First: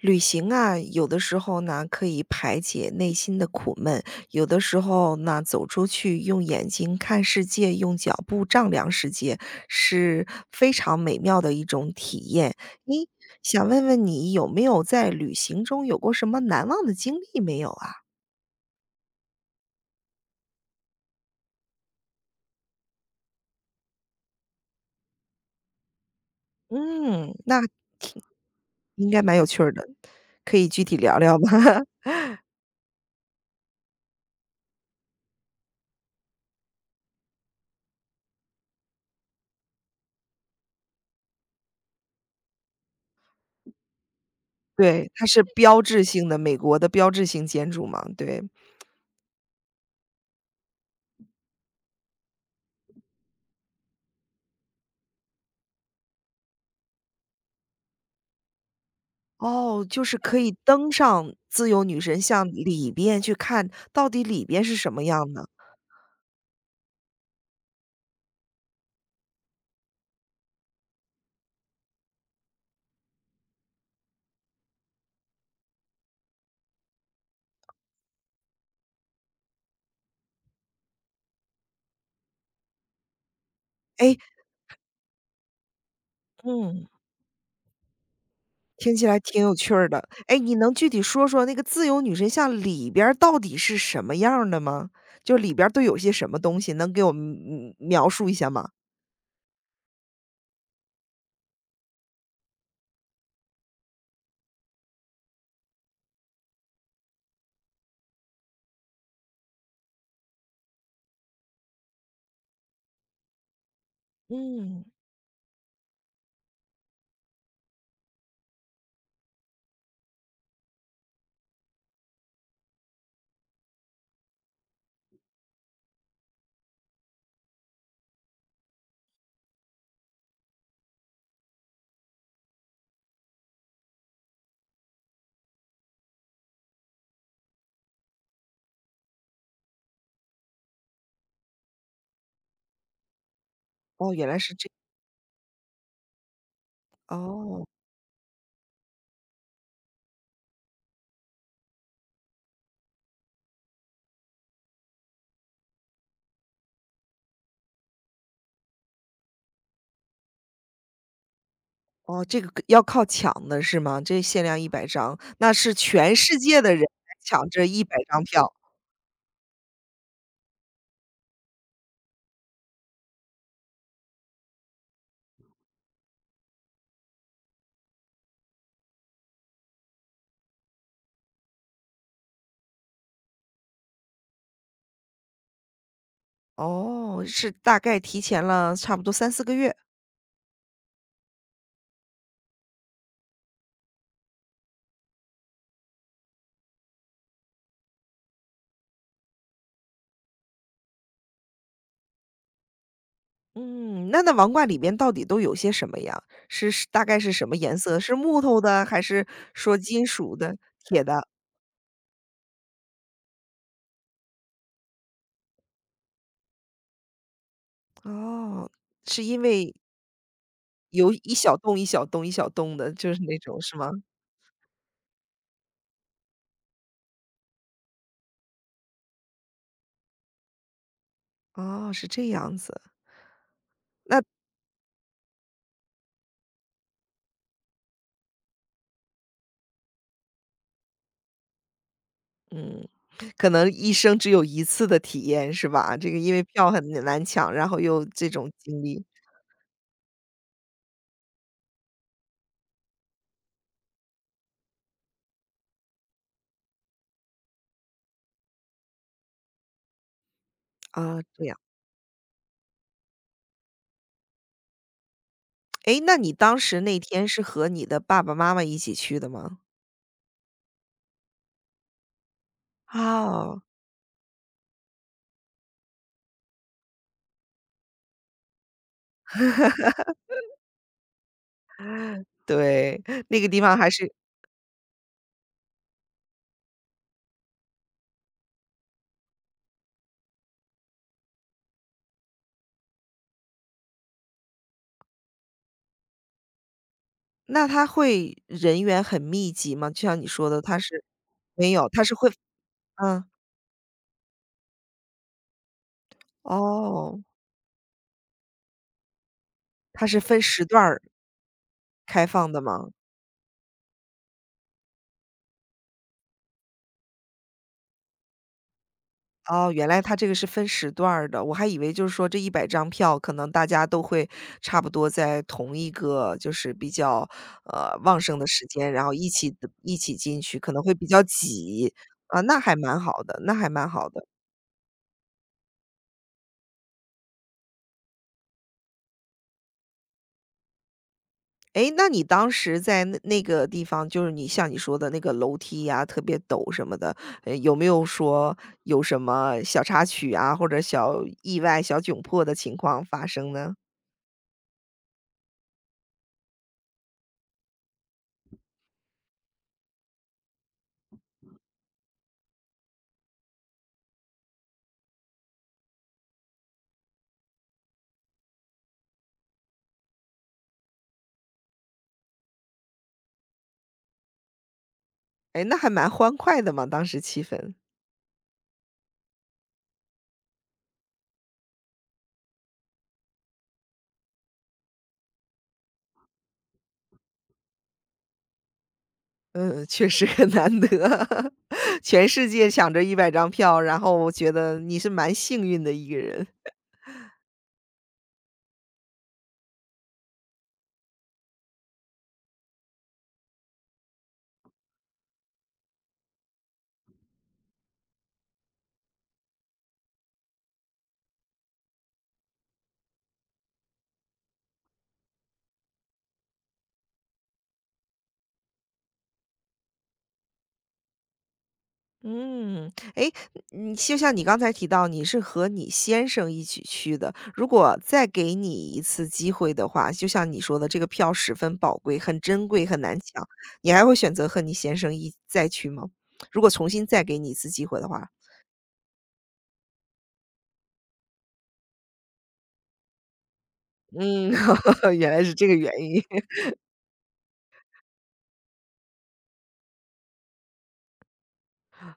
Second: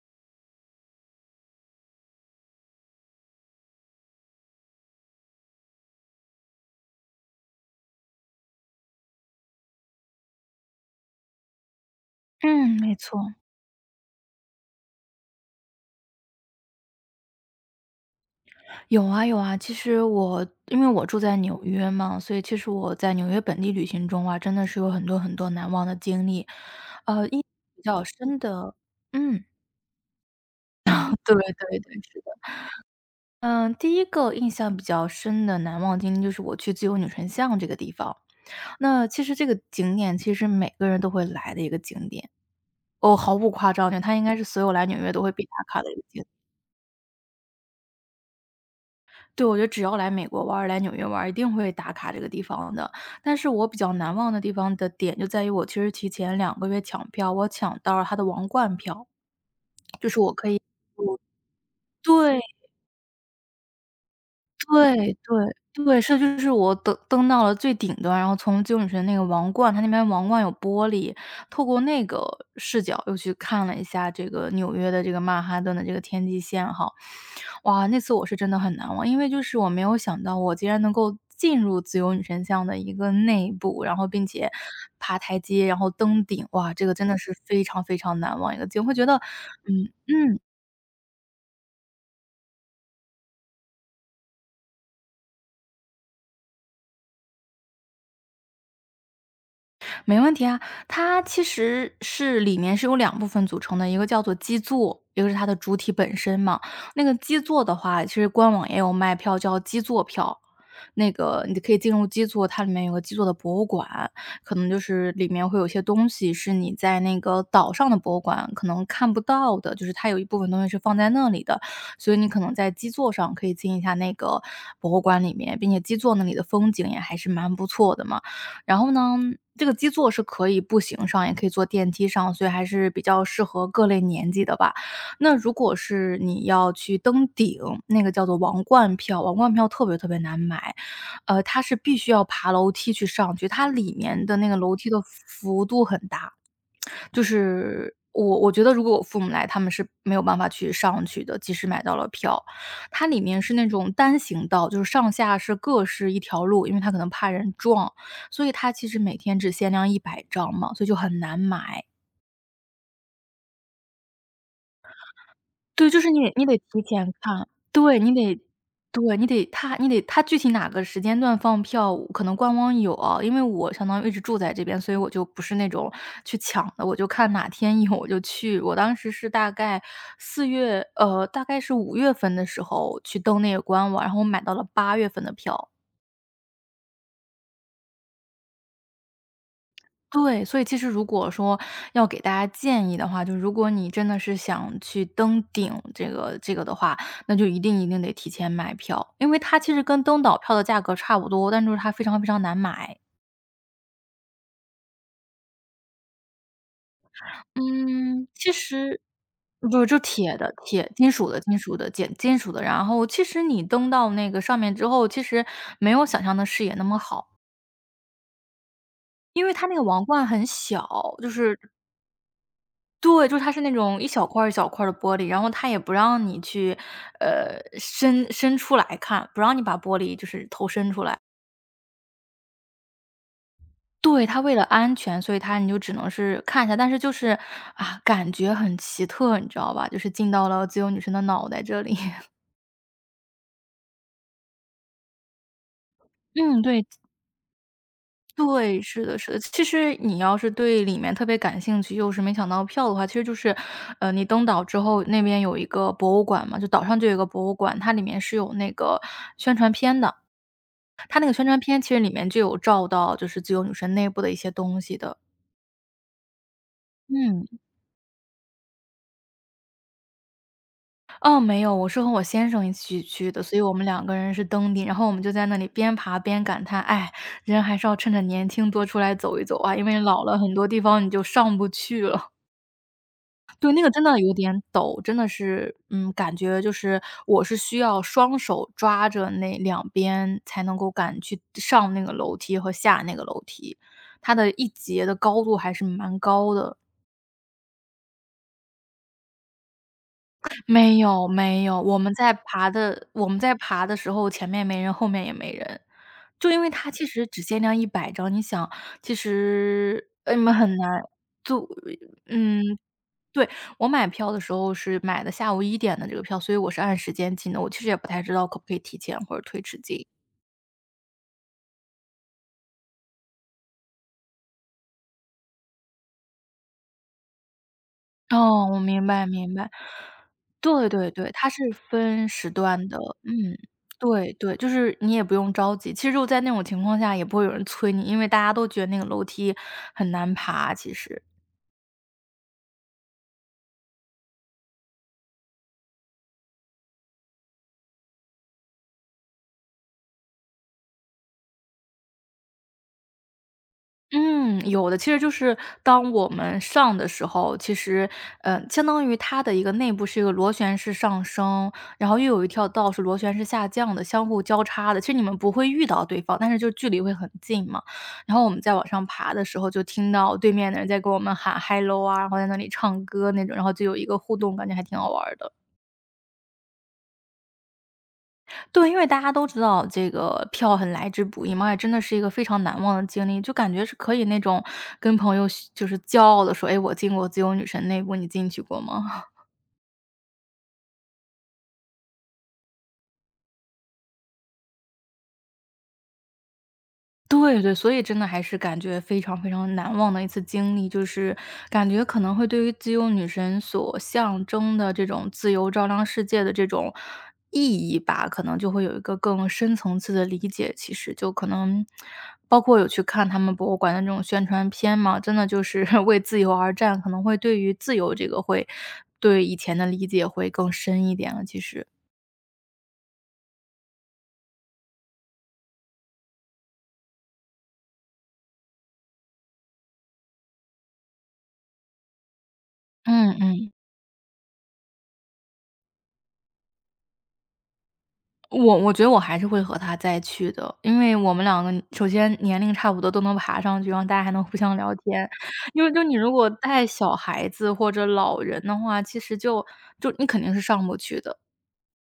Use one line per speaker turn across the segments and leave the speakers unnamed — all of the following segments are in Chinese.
旅行啊，有的时候呢可以排解内心的苦闷，有的时候呢走出去，用眼睛看世界，用脚步丈量世界，是非常美妙的一种体验。
嗯，没
诶，
错。
想问问你有没有在旅行中有过什么难忘的经历没有啊？
有啊有啊，其实因为我住在纽约嘛，所以其实我在纽约本地旅行中啊，真的是有很多很多难忘的经历。呃，
嗯，
印
那
比较深的
应该蛮有
嗯，
趣儿的，可以具体聊
对
聊吗？
对 对，是的。嗯，第一个印象比较深的难忘经历就是我去自由女神像这个地方。那其实这个景点其实每个人都会来的一个景点，哦，毫不夸张的，它应该是所有来纽
对，
约都
它
会
是
必打
标
卡的一个
志性的美国的标志性建筑嘛，对。
对，我觉得只要来美国玩儿来纽约玩儿一定会打卡这个地方的。但是我比较难忘的地方的点就在于我其实提前2个月抢票，我抢到了他的王冠票，
哦，就
就
是
是我
可
可
以
以
登上自由女神
对。
像里边去看，到底里边是什么
对
样的。
对对，是的就是我登到了最顶端，然后从金女神那个王冠，它那边王冠有玻璃，透过那个视角又去看了一下这个纽约的这个曼哈顿的这个天际线哈。哇，那次我是真的很难忘，因为就是我没有想到我竟然能够进入自由女神像的一个内部，然后
哎，
并且爬台阶，然后登顶，哇，
嗯。
这个真的是非常非常难忘一个经历，
听
会觉
起
得
来挺有趣儿
嗯
的。哎，
嗯。
你能具体说说那个自由女神像里边儿到底是什么样儿的吗？就里边儿都有些什么东西，能给我们描述一下吗？
没问题啊，它其实是里面是由两部分组成的，一个叫做基座，一个是它的主体本身嘛。那个基座的话，其实官网也有卖票叫基座票，那个你可以进入基座，它里面有个基座的博物馆，可能就
嗯。
是里面会有些东西是你在那个岛上的博物馆可能看不到的，就是它有一部分东西是放在那里的，所以你可能在基座上可以进一下那个博物馆里面，并且基座那里的风景也还是蛮不错的嘛。然后呢，这个基座是可以步行上，也可以坐电梯上，所以还是比较适合各类年纪的吧。那如果是你要去登顶，那个叫做王冠票，王冠票特别特别难买，它是必须要爬楼梯去上去，它里
哦，
面
原
的
来
那
是
个
这
楼梯的幅度很大，就
哦，
是我觉得如果我父母来，他们是没有办法去上去的，即使买到了票。它里面是那种单行道，就是上下是各是一条路，因为它可能怕人撞，所以它其实每天只限量一百张嘛，所以就很难买。
哦，这个要靠抢的是吗？这限量一百张，那是
对，就是
全
你得
世
你得
界的
提
人来
前看，
抢这一百
对，
张票。
对，你得他具体哪个时间段放票，可能官网有啊，因为我相当于一直住在这边，所以我就不是那种去抢的，我就看哪天有我就去。我当时是大概是5月份的时候去登那个官网，然后我买到了8月份的票。
哦，是大概提前了差不多三四个月。
对，所以其实如果说要给大家建议的话，就如果你真的是想去登顶这个的话，那就一定一定得提前买票，因为它其实跟登岛票的价格差不多，但就是它非常非常难买。
嗯，那王冠里面到底都有些什么呀？是大概是什么颜色？是
嗯，
木
其
头的还
实
是说
不，是，就
金属
铁的
的、
铁
铁
金
的？
属的金属的简金属的，然后其实你登到那个上面之后，其实没有想象的视野那么好，
哦，是因
因为它
为
那个王冠很小，
有
就
一小
是
洞一小洞一小洞的，就是
对，
那
就是它
种
是那
是吗？
种一小块儿一小块儿的玻璃，然后它也不让你去，伸出来看，不让你把玻璃就是头伸出来。
哦，是这样子，
对，它为了安全，所以它你就只能是看一下，但是就是，啊，感觉很奇特，你知道吧？就是进到了自由女神的脑袋这里。
嗯，可能一生只有一次的体验是吧？这个因为
嗯，
票
对，
很难抢，然后又这种
对，
经历，
是的，是的。其实你要是对里面特别感兴趣，又是没抢到票的话，其实就是，你登岛之后，那边有一个博物馆嘛，就岛上就有一个博物馆，它里面是有那个宣传片的。它
啊，
那个
这
宣
样。
传片其实里面就有照到，就是自由女神内部的一些东西的。
诶，那你当时那天是
嗯，
和你的爸爸妈妈一起去的吗？
哦，没有，我是和我先生一起去的，所
哦，
以我们2个人是登顶，然后我们就在那里边爬边感叹，哎，人还是要趁着年轻多出来走一走啊，因为老了很多地方你就上不去了。
对，那个地
对，
方
那
还
个真
是
的有点陡，真的是，嗯，感觉就是我是需要双手抓着那两边才能够敢去上那个楼梯和下那个楼梯，它的一节的高度还是蛮高的。
那它会人员很密集吗？就像你说的，它
没
是
有没
没
有，
有，
我
它
们
是会，
在爬的
嗯，
我们在爬的时候，前面没人，后面也没人。就因为它其
哦，
实只限量一百张，你想，其
它
实，
是分
你们
时
很
段
难
儿
就
开放的
嗯，
吗？
对，我买票的时候是买的下午1点的这个票，所以我是按时间进的，我其实也不太知道可不可以提前或者推
哦，
迟
原来
进。
它这个是分时段儿的，我还以为就是说这一百张票可能大家都会差不多在同一个就是比较，旺盛的时
哦，我
间，然
明
后
白
一起
明白。
一起进去，可能
对
会比
对
较
对，它是
挤，
分
啊，
时
那还
段的，
蛮好的，那
嗯，
还蛮好的。
对对，就是你也不用着急。其实就在那种情况下，也不会有人催你，因为大家都觉得那个楼梯很难爬，其实。
诶，那你当时在那那个地方，就是你像你说的那个楼梯呀，特别陡什么的，有没有说有什么小插曲啊，或者小意外、小窘迫的情况发生呢？
嗯，有的。其实就是当我们上的时候，其实，相当于它的一个内部是一个螺旋式上升，然后又有一条道是螺旋式下降的，相互交叉的。其实你们不会遇到对方，但是就距离会很近嘛。然后我们再往上爬的时候，就听到对面的人在跟我们喊 hello 啊，然后在那里唱歌那种，然后就有一个互动，感觉还挺好玩儿的。
诶，那还蛮欢快的嘛，当时气氛。
对，因为大家都知道这个票很来之不易嘛，也真的是一个非常难忘的经历，就感觉是可以那种跟朋友就是骄傲的说：“哎，我进过自由女神内部，你进去过吗？”
嗯，确实很难得，全世界抢着100张票，然后我觉得你是蛮幸运的一个人。
对对，所以真的还是感觉非常非常难忘的一次经历，就是感觉可能会对于自由女神所象征的这种自由照亮世界的这种意义吧，可能就会有一个更深层次的理解。其实就可能包括有去看他们博物馆的这种宣传片嘛，真的就是 为自由而战，可能会对于自由这个会对以前的理解会更深一点了。其实，
嗯，诶，你就像你刚才提到，你是和你先生一起去的。如果再给你一次机会的话，就像你说的，这个票十分宝贵，很珍贵，很难
嗯
抢，
嗯。
你还会选择和你先生一再去吗？如果重新再给你一次机会的话，
我觉得我还是会和他再去的，因为我们两个首先年龄差不多，都能爬上去，然后大家还能
嗯，
互相聊 天。
原来是这个
因为
原
就你
因，
如果带小孩子或者老人的话，其实就你肯定是上不去的。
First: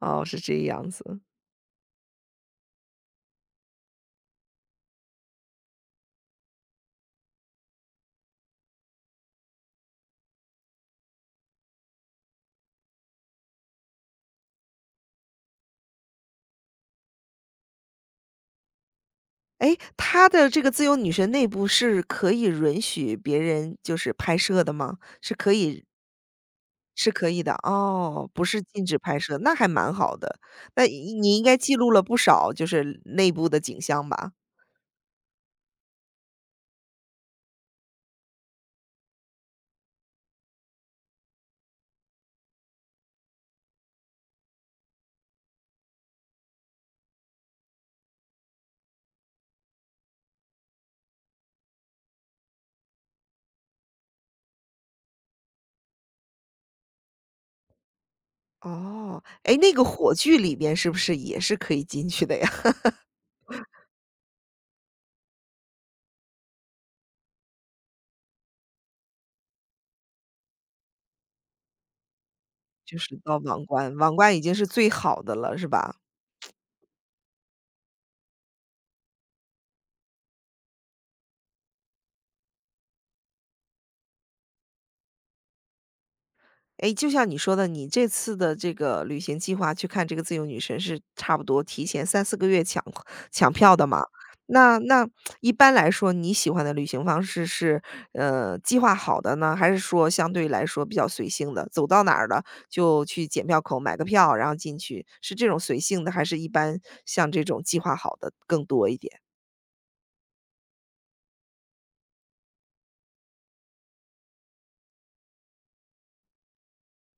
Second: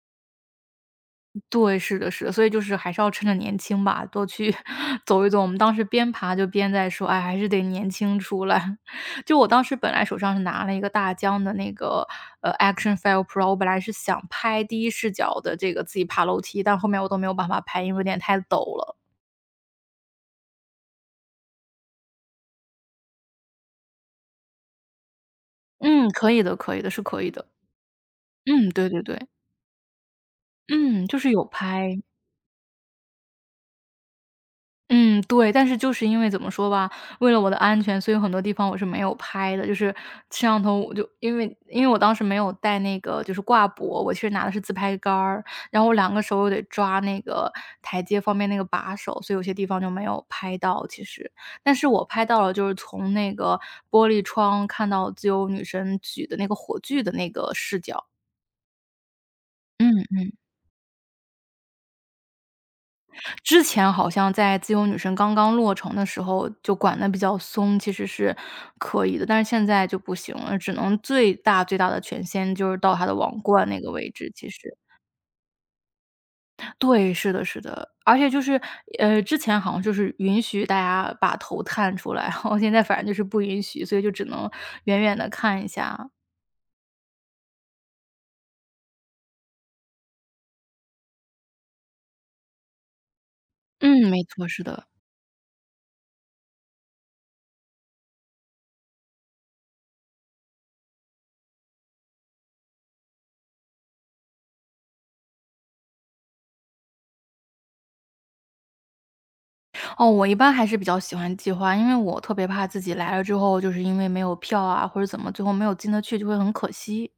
哦，是这样子。
对，是的是的，所以就是还是要趁着年轻吧，多去 走一走。我们当时边爬就边在说，哎，还是得年轻出来。就我当时本来手上是拿了一个大疆的那个，Action File Pro，我本来是想拍第一视角的这个自己爬楼梯，但后面我都没有办法拍，因为有点太陡了。
哎，他的这个自由女神内部是可以允许别人就是拍摄的吗？是可以
嗯，可以的可以的，是
是
可
可
以
以
的。
的，哦，不是
嗯，
禁
对
止
对
拍
对，
摄，那还蛮好的。那
嗯，
你
就是
你应
有
该记录了
拍。
不少就是内部的景象吧？
嗯，对，但是就是因为怎么说吧，为了我的安全，所以有很多地方我是没有拍的，就是摄像头我就因为我当时没有带那个就是挂脖，我其实拿的是自拍杆儿，然后我两个手又得抓那个台阶方面那个把手，所以有些地方就没有拍到其实。但是我拍到了就是从那个玻璃窗看到自由女神举的那个火炬的那个视角。
哦，哎，那个火
嗯。
炬里边是不是也是可以进去的呀？
之前好像在《自由女神》刚刚落成的时候就管得比较松，其实是可以的，但是现在就不行了，只能最大最大的权限就是到
就
他的
是
王
到网
冠那个
关，
位
网
置，
关已
其
经
实。
是最好的了，是吧？
对，是的是的，而且就是，之前好像就是允许大家把头探出来，然后现在反正就是不允许，所以就只能远远的看一下。
哎，就像你说的，你这次的这个旅行计划去看这个《自由女神》是差不多提前三四个月抢票的嘛。
嗯，没错，是
那
的。
那一般来说，你喜欢的旅行方式是，计划好的呢，还是说相对来说比较随性的，走到哪儿了就去检票口买个票，然后进去，是这种随性的，还是一般像这种计划好的更多一点？
哦，我一般还是比较喜欢计划，因为我特别怕自己来了之后，就是因为没有票啊，或者怎么，最后没有进得去就会很可惜。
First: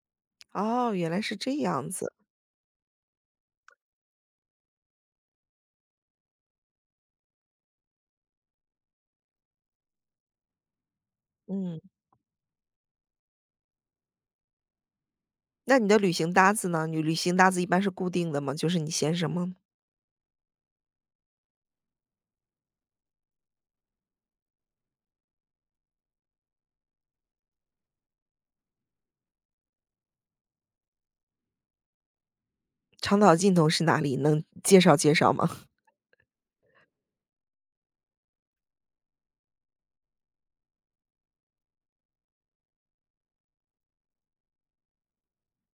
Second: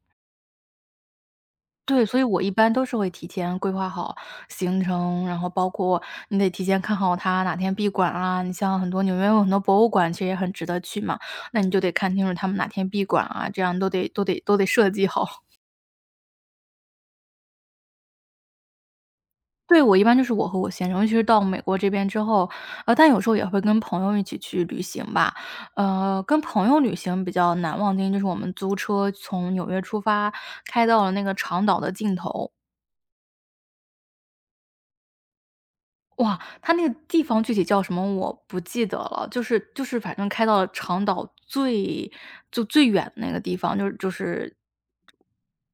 哦，原来是这样
对，
子，
所以我一般都是会提前规划好行程，然后包括你得提前看好它哪天闭馆啊。你像很多纽约有很多博物馆，其实也很值得去嘛，那你就
嗯。
得看清楚他们哪天闭馆啊，这样都得设计好。
那你的旅行搭子呢？你旅行搭子一般是固定的吗？就是你先生吗？
对，我一般就是我和我先生，尤其是到美国这边之后，但有时候也会跟朋友一起去旅行吧。跟朋友旅行比较难忘的经历就是我们租车从纽约出发，开到了那个长岛的尽头。
长岛尽头是哪里？能介绍介绍吗？
哇，它那个地方具体叫什么我不记得了，就是反正开到了长岛最就最远的那个地方，就是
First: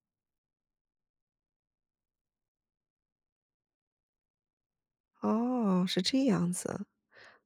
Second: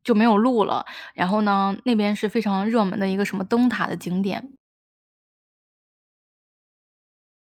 就没有路了。然后呢，那边是非常热门的一个什么灯塔的景点，
哦，是这样子。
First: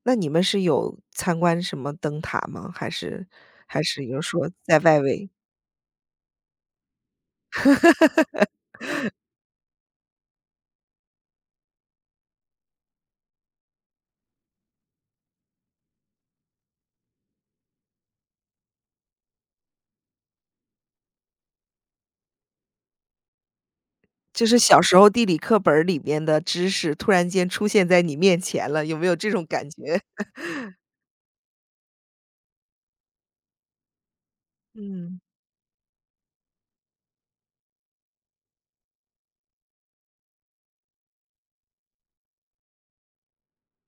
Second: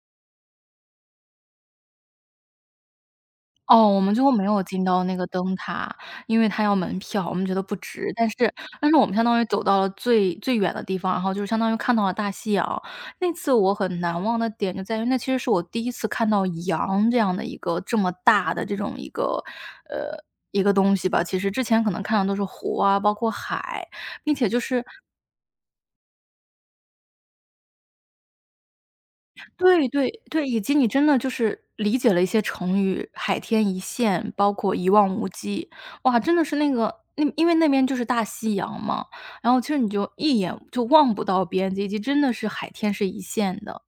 那你们是有参观什么灯塔吗？还是还
哦，我
是
们
有
最后没
说
有
在
进
外
到那个
围，
灯塔，因为它要门票，我们觉得不值。但是我们相当于走到了最最远的地方，然后就是相当于看到了大西洋。那次我很难忘的点就在于，那其实是我第一次看到羊这样的一个这么大的这种一个呃，一个东西吧。其实之前可能看的都是湖啊，包括海，并
就
且
是
就
小
是。
时候地理课本儿里面的知识突然间出现在你面前了，有没有这种感
对
觉？
对对，以及你真的就是理解了一些成语，"海天一线"，包括"一望
嗯，
无际"。哇，真的是那个那因为那边就是大西洋嘛，然后其实你就一眼就望不到边际，以及真的是海天是一线的。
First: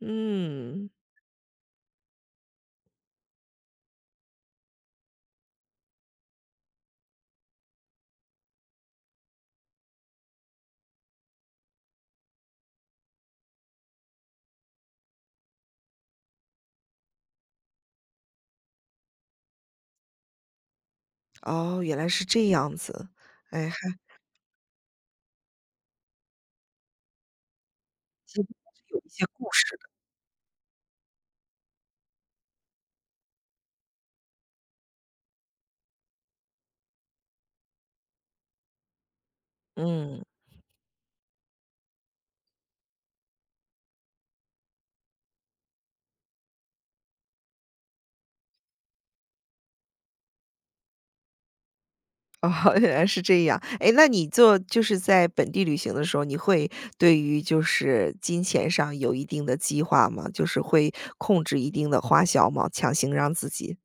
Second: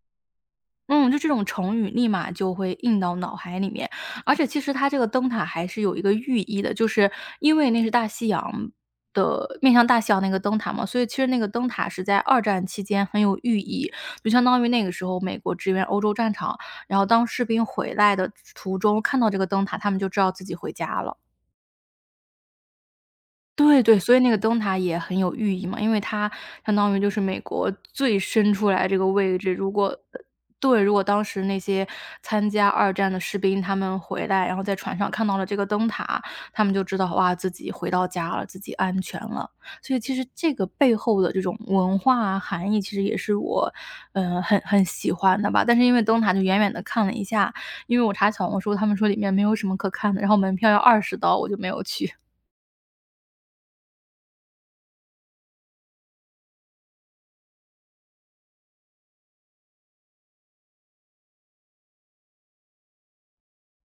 嗯，
嗯，就这种成语立马就会印到脑海里面，而且其实它这个灯塔还是有一个寓意的，就是因为那是大西洋的面向大西洋那个灯塔嘛，所以其实那个灯塔是在二战期间很有寓意，就相当于那个时候美国支援欧洲战场，然后当士兵回来的途中看到这个灯塔，他们就知道自己回家了。
哦，原来是这样子。哎，
对对，所以那个灯塔也很有寓意嘛，因为它相当于就是美国最
其实
伸
还
出
是
来这
有
个
一些
位
故
置，
事
对，如果当时那些参加二战的士兵他们回来，然后在船上看到了这个灯塔，他们就知道哇，自己回到家了，自己安全了。
的，
所以其
嗯。
实这个背后的这种文化啊含义，其实也是我，很喜欢的吧。但是因为灯塔就远远的看了一下，因为我查小红书，他们说里面没有什么可看的，然后门票要20刀，我就没有去。
哦，原来是这样。哎，那你做就是在本地旅行的时候，你会对于就是金钱上有一定的计划吗？就是会控制一定的花销吗？强行让自己？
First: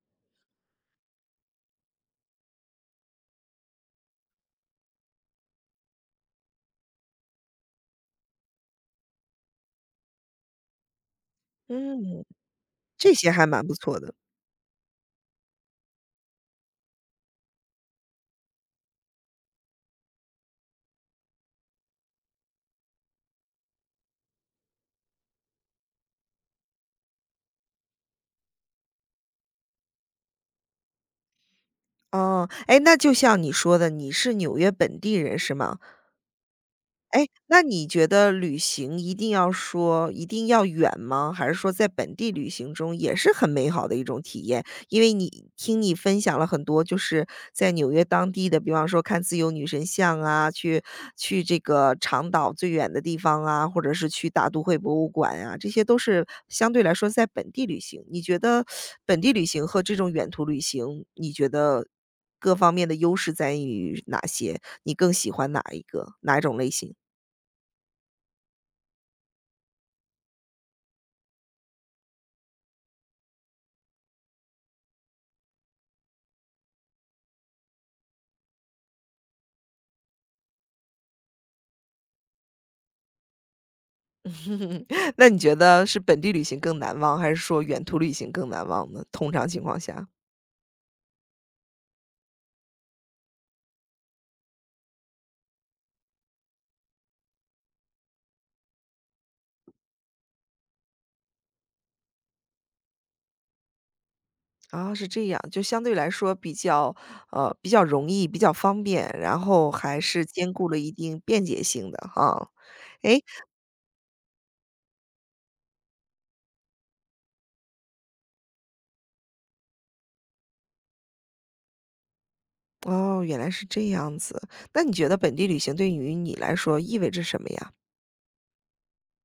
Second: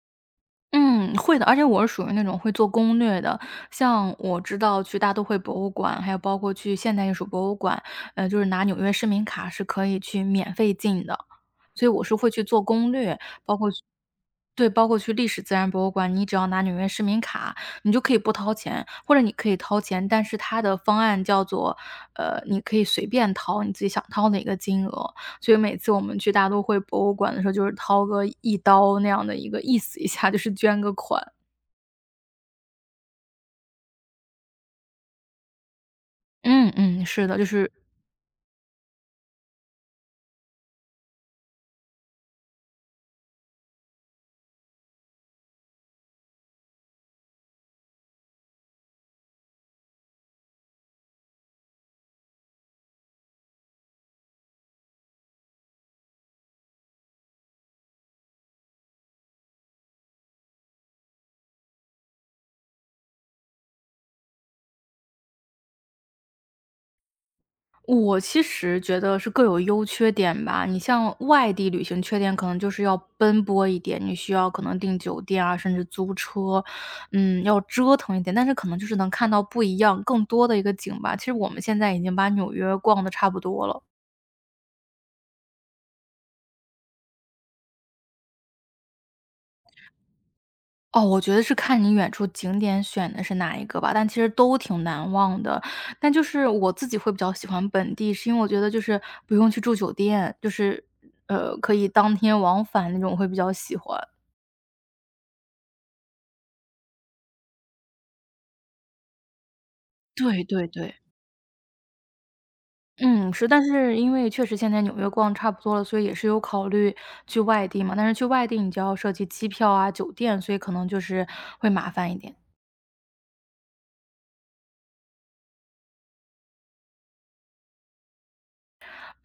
嗯，会的，而且我是属于那种会做攻略的。像我知道去大都会博物馆，还有包括去现代艺术博物馆，就是拿纽约市民卡是可以去免费进的，所以我是
嗯。
会去做攻
这
略，
些还
包
蛮
括
不
去
错的。
对，包括去历史自然博物馆，你只要拿纽约市民卡，你就可以不掏钱，或者你可以掏钱，但是它的方案叫做，你可以随便掏你自己想掏哪个金额，所以每次我们去大都会博物馆的时候，就是掏个1刀那样的一个意思一下，就是捐个款。
哦，哎，那就像你说的，你是纽约本地人是吗？
嗯嗯，是
哎，
的，就
那
是。
你觉得旅行一定要说一定要远吗？还是说在本地旅行中也是很美好的一种体验？因为你听你分享了很多，就是在纽约当地的，比方说看自由女神像啊，去这个长岛最远的地方啊，或者是去大都会博物馆啊，这些都是相对来说在本地旅行。你觉得本地旅行和这种远途旅行，你觉得各方面的优势在于哪些？你更喜欢哪一个？哪一种类型？
我其实觉得是各有优缺点吧。你像外地旅行，缺点可能就是要奔波一点，你需要可能订酒店啊，甚至租车，要折腾一点。但是可能就是能看到不一样、更多的一个景吧。其实我们现在已经把纽约逛的差不多了。
嗯，那你觉得是本地旅行更难忘，还是说远途旅行更难忘呢？通常情况下。
哦，我觉得是看你远处景点选的是哪一个吧，但其实都挺难忘的。但就是我自己会比较喜欢本地，是因为我觉得就是不用去住酒店，就是可以当天往返那种我会比较喜欢。
啊，是这样，就相对来说比较容易，比较方便，然后还是
对
兼
对
顾了一
对。
定便捷性的哈。诶，
嗯，是，但是因为确实现在纽约逛差不多了，所以也是有考虑去外地嘛，但是去外地你就要涉及机票啊、酒店，所以可能就是会麻烦一点。
哦，原来是这样子。那你觉得本地旅行对于你来说意味着什么呀？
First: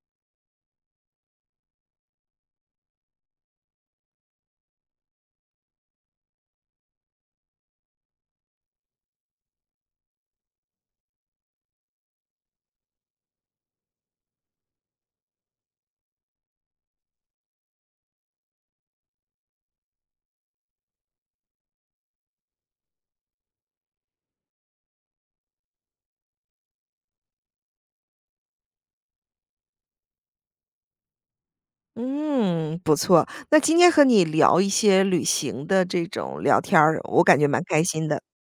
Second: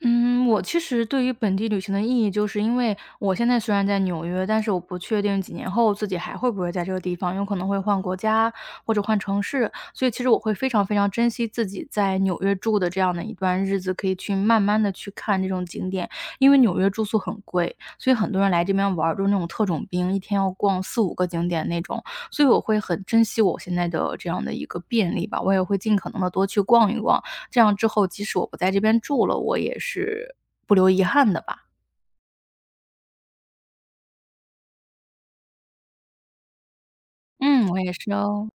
嗯，我其实对于本地旅行的意义，就是因为我现在虽然在纽约，但是我不确定几年后自己还会不会在这个地方，有可能会换国家或者换城市，所以其实我会非常非常珍惜自己在纽约住的这样的一段日子，可以去慢慢的去看这种景点。因为纽约住宿很贵，所以很多人来这边玩儿都是那种特种兵，一天要逛四五个景点那种，所以我会很珍惜我现在的这样的一个便利吧，我也会尽可能的多去逛一逛，这样之后，即使我不在这边住了，我也是不留遗憾的吧。
嗯，不错。那今天和你聊一些旅行的这种聊天儿，我感觉蛮
嗯，我
开
也
心
是
的。
哦。